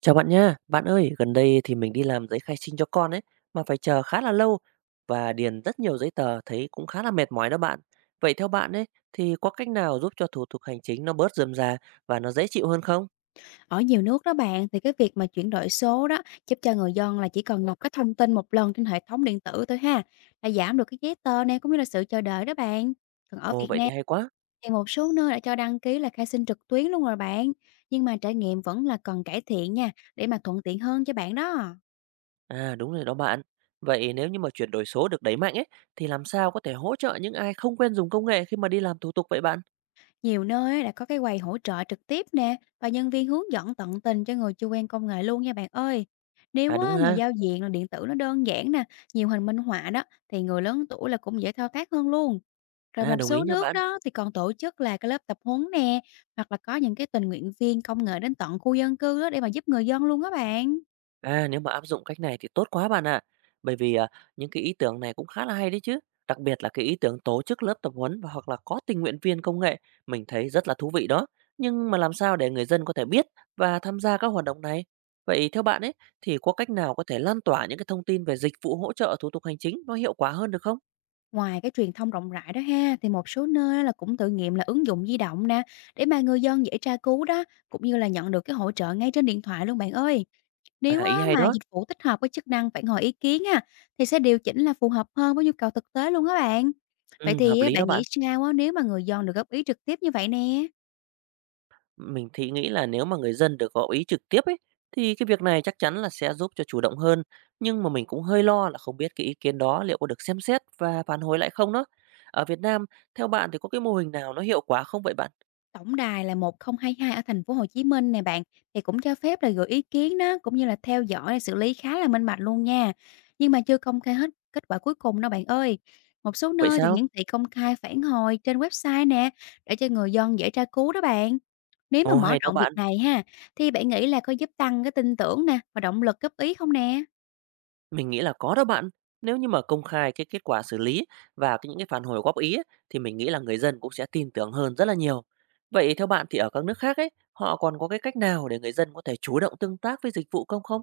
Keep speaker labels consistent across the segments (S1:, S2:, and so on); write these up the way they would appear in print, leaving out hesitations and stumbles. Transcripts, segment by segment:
S1: Chào bạn nha, bạn ơi, gần đây thì mình đi làm giấy khai sinh cho con ấy, mà phải chờ khá là lâu và điền rất nhiều giấy tờ thấy cũng khá là mệt mỏi đó bạn. Vậy theo bạn ấy, thì có cách nào giúp cho thủ tục hành chính nó bớt rườm rà và nó dễ chịu hơn không?
S2: Ở nhiều nước đó bạn thì cái việc mà chuyển đổi số đó giúp cho người dân là chỉ cần nộp cái thông tin một lần trên hệ thống điện tử thôi ha, là giảm được cái giấy tờ này cũng như là sự chờ đợi đó bạn. Còn ở
S1: Ồ,
S2: Việt
S1: vậy
S2: Nam
S1: thì hay quá.
S2: thì một số nơi đã cho đăng ký là khai sinh trực tuyến luôn rồi bạn. Nhưng mà trải nghiệm vẫn là cần cải thiện nha, để mà thuận tiện hơn cho bạn đó.
S1: À, đúng rồi đó bạn. Vậy nếu như mà chuyển đổi số được đẩy mạnh ấy, thì làm sao có thể hỗ trợ những ai không quen dùng công nghệ khi mà đi làm thủ tục vậy bạn?
S2: Nhiều nơi á, đã có cái quầy hỗ trợ trực tiếp nè và nhân viên hướng dẫn tận tình cho người chưa quen công nghệ luôn nha bạn ơi.
S1: À
S2: Nếu
S1: đúng
S2: á, mà
S1: ha,
S2: giao diện là điện tử nó đơn giản nè, nhiều hình minh họa đó, thì người lớn tuổi là cũng dễ thao tác hơn luôn. Rồi
S1: à
S2: một
S1: đồng ý
S2: số
S1: nha
S2: nước
S1: bạn.
S2: đó thì còn tổ chức là cái lớp tập huấn nè, hoặc là có những cái tình nguyện viên công nghệ đến tận khu dân cư đó để mà giúp người dân luôn á bạn.
S1: À, nếu mà áp dụng cách này thì tốt quá bạn ạ. Bởi vì à, những cái ý tưởng này cũng khá là hay đấy chứ. Đặc biệt là cái ý tưởng tổ chức lớp tập huấn và hoặc là có tình nguyện viên công nghệ, mình thấy rất là thú vị đó. Nhưng mà làm sao để người dân có thể biết và tham gia các hoạt động này? Vậy theo bạn ấy thì có cách nào có thể lan tỏa những cái thông tin về dịch vụ hỗ trợ thủ tục hành chính nó hiệu quả hơn được không?
S2: Ngoài cái truyền thông rộng rãi đó ha, thì một số nơi á là cũng thử nghiệm là ứng dụng di động nè, để mà người dân dễ tra cứu đó, cũng như là nhận được cái hỗ trợ ngay trên điện thoại luôn bạn ơi.
S1: À,
S2: Nếu
S1: ý
S2: á,
S1: hay
S2: mà
S1: đó.
S2: dịch vụ tích hợp với chức năng phản hồi ý kiến ha, thì sẽ điều chỉnh là phù hợp hơn với nhu cầu thực tế luôn á bạn. Vậy
S1: Ừ, hợp
S2: thì á,
S1: lý đó
S2: bạn nghĩ
S1: bạn.
S2: sao á, nếu mà người dân được góp ý trực tiếp như vậy nè?
S1: Mình thì nghĩ là nếu mà người dân được góp ý trực tiếp ấy thì cái việc này chắc chắn là sẽ giúp cho chủ động hơn, nhưng mà mình cũng hơi lo là không biết cái ý kiến đó liệu có được xem xét và phản hồi lại không đó. Ở Việt Nam, theo bạn thì có cái mô hình nào nó hiệu quả không vậy bạn?
S2: Tổng đài là 1022 ở thành phố Hồ Chí Minh nè bạn, thì cũng cho phép là gửi ý kiến đó, cũng như là theo dõi, này, xử lý khá là minh bạch luôn nha. Nhưng mà chưa công khai hết kết quả cuối cùng đâu bạn ơi. Một số
S1: Vậy
S2: nơi thì
S1: sao?
S2: hiển thị công khai phản hồi trên website nè, để cho người dân dễ tra cứu đó bạn. Nếu mà
S1: Ồ
S2: mở
S1: hay đó
S2: rộng việc
S1: bạn,
S2: này ha, thì bạn nghĩ là có giúp tăng cái tin tưởng nè và động lực góp ý không nè?
S1: mình nghĩ là có đó bạn. Nếu như mà công khai cái kết quả xử lý và cái những cái phản hồi góp ý ấy, thì mình nghĩ là người dân cũng sẽ tin tưởng hơn rất là nhiều. Vậy theo bạn thì ở các nước khác ấy, họ còn có cái cách nào để người dân có thể chủ động tương tác với dịch vụ công không?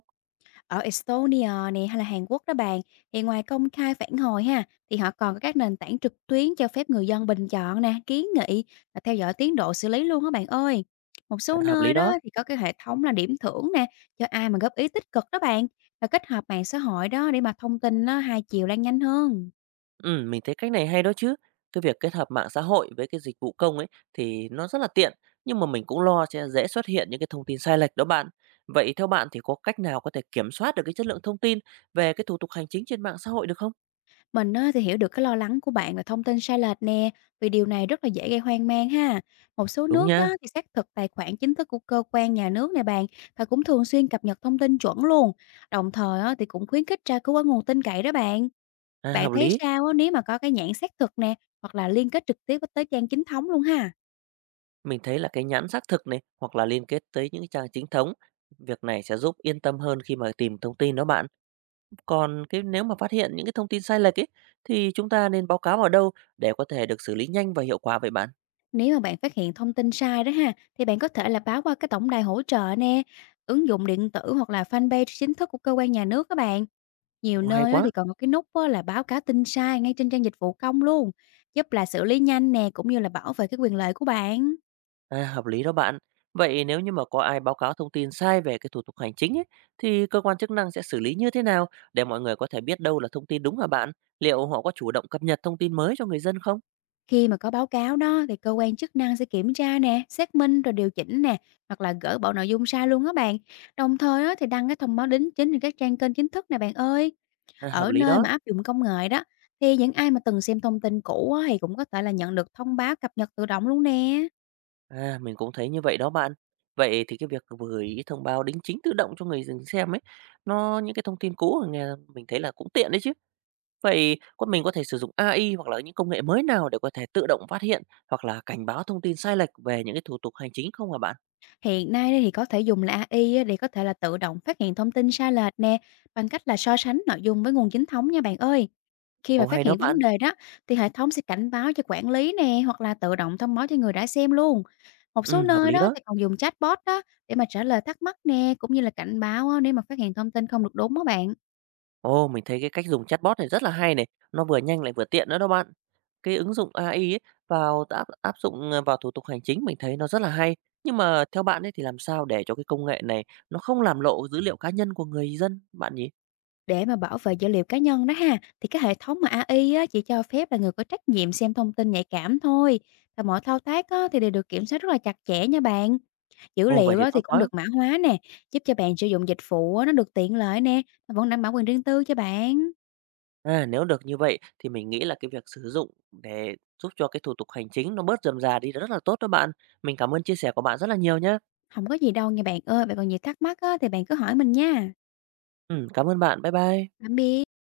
S2: Ở Estonia nè, hay là Hàn Quốc đó bạn, thì ngoài công khai phản hồi ha, thì họ còn có các nền tảng trực tuyến cho phép người dân bình chọn nè, kiến nghị và theo dõi tiến độ xử lý luôn đó bạn ơi. Một
S1: À,
S2: số
S1: hợp lý
S2: nơi
S1: đó.
S2: đó thì có cái hệ thống là điểm thưởng nè, cho ai mà góp ý tích cực đó bạn, và kết hợp mạng xã hội đó để mà thông tin nó hai chiều lan nhanh hơn.
S1: Mình thấy cách này hay đó chứ. Cái việc kết hợp mạng xã hội với cái dịch vụ công ấy thì nó rất là tiện, nhưng mà mình cũng lo sẽ dễ xuất hiện những cái thông tin sai lệch đó bạn. Vậy theo bạn thì có cách nào có thể kiểm soát được cái chất lượng thông tin về cái thủ tục hành chính trên mạng xã hội được không?
S2: Mình á, thì hiểu được cái lo lắng của bạn về thông tin sai lệch nè, vì điều này rất là dễ gây hoang mang ha. Một số
S1: Đúng
S2: nước
S1: nha.
S2: á, thì xác thực tài khoản chính thức của cơ quan nhà nước này bạn, và cũng thường xuyên cập nhật thông tin chuẩn luôn. Đồng thời á, thì cũng khuyến khích tra cứu ở nguồn tin cậy đó bạn.
S1: À,
S2: Bạn
S1: hợp
S2: thấy
S1: lý.
S2: sao á, nếu mà có cái nhãn xác thực nè, hoặc là liên kết trực tiếp với tới trang chính thống luôn ha.
S1: Mình thấy là cái nhãn xác thực này hoặc là liên kết tới những cái trang chính thống. Việc này sẽ giúp yên tâm hơn khi mà tìm thông tin đó bạn. Còn cái nếu mà phát hiện những cái thông tin sai lệch ấy thì chúng ta nên báo cáo vào đâu để có thể được xử lý nhanh và hiệu quả vậy bạn?
S2: Nếu mà bạn phát hiện thông tin sai đó ha, thì bạn có thể là báo qua cái tổng đài hỗ trợ nè, ứng dụng điện tử hoặc là fanpage chính thức của cơ quan nhà nước các bạn. Nhiều
S1: Ồ, hay
S2: nơi á thì
S1: quá.
S2: còn có cái nút á là báo cáo tin sai ngay trên trang dịch vụ công luôn, giúp là xử lý nhanh nè, cũng như là bảo vệ cái quyền lợi của bạn.
S1: À, hợp lý đó bạn. Vậy nếu như mà có ai báo cáo thông tin sai về cái thủ tục hành chính ấy, thì cơ quan chức năng sẽ xử lý như thế nào để mọi người có thể biết đâu là thông tin đúng hả bạn? Liệu họ có chủ động cập nhật thông tin mới cho người dân không?
S2: Khi mà có báo cáo đó thì cơ quan chức năng sẽ kiểm tra nè, xác minh rồi điều chỉnh nè, hoặc là gỡ bỏ nội dung sai luôn á bạn. Đồng thời á thì đăng cái thông báo đính chính trên các trang kênh chính thức nè bạn ơi.
S1: À, hợp
S2: Ở
S1: lý
S2: nơi
S1: đó.
S2: mà áp dụng công nghệ đó, thì những ai mà từng xem thông tin cũ á thì cũng có thể là nhận được thông báo cập nhật tự động luôn nè.
S1: À, mình cũng thấy như vậy đó bạn. Vậy thì cái việc gửi ý thông báo đính chính tự động cho người dân xem ấy, nó những cái thông tin cũ nghe mình thấy là cũng tiện đấy chứ. Vậy có mình có thể sử dụng AI hoặc là những công nghệ mới nào để có thể tự động phát hiện hoặc là cảnh báo thông tin sai lệch về những cái thủ tục hành chính không hả bạn?
S2: Hiện nay thì có thể dùng là AI á để có thể là tự động phát hiện thông tin sai lệch nè, bằng cách là so sánh nội dung với nguồn chính thống nha bạn ơi. Khi
S1: Ồ
S2: mà phát
S1: hay đó
S2: hiện
S1: bạn.
S2: vấn đề đó thì hệ thống sẽ cảnh báo cho quản lý nè, hoặc là tự động thông báo cho người đã xem luôn. Một số
S1: Hợp
S2: nơi
S1: lý
S2: đó
S1: đó.
S2: thì còn dùng chatbot đó để mà trả lời thắc mắc nè, cũng như là cảnh báo á nếu mà phát hiện thông tin không được đúng đó bạn.
S1: Ồ, mình thấy cái cách dùng chatbot này rất là hay này, nó vừa nhanh lại vừa tiện nữa đó bạn. Cái ứng dụng AI ấy vào áp áp dụng, vào thủ tục hành chính mình thấy nó rất là hay, nhưng mà theo bạn ấy thì làm sao để cho cái công nghệ này nó không làm lộ dữ liệu cá nhân của người dân bạn nhỉ?
S2: Để mà bảo vệ dữ liệu cá nhân đó ha, thì cái hệ thống mà AI á chỉ cho phép là người có trách nhiệm xem thông tin nhạy cảm thôi. Và mọi thao tác á thì đều được kiểm soát rất là chặt chẽ nha bạn. Dữ
S1: Ồ, vậy
S2: liệu
S1: thì
S2: đó
S1: tốt
S2: thì cũng
S1: quá.
S2: được mã hóa nè, giúp cho bạn sử dụng dịch vụ á, nó được tiện lợi nè, mà vẫn đảm bảo quyền riêng tư cho bạn.
S1: À, nếu được như vậy thì mình nghĩ là cái việc sử dụng để giúp cho cái thủ tục hành chính nó bớt rườm rà đi là rất là tốt đó bạn. Mình cảm ơn chia sẻ của bạn rất là nhiều nhé.
S2: Không có gì đâu nha bạn ơi, bạn còn gì thắc mắc á, thì bạn cứ hỏi mình nha.
S1: Cảm ơn bạn. Bye bye.
S2: Tạm biệt.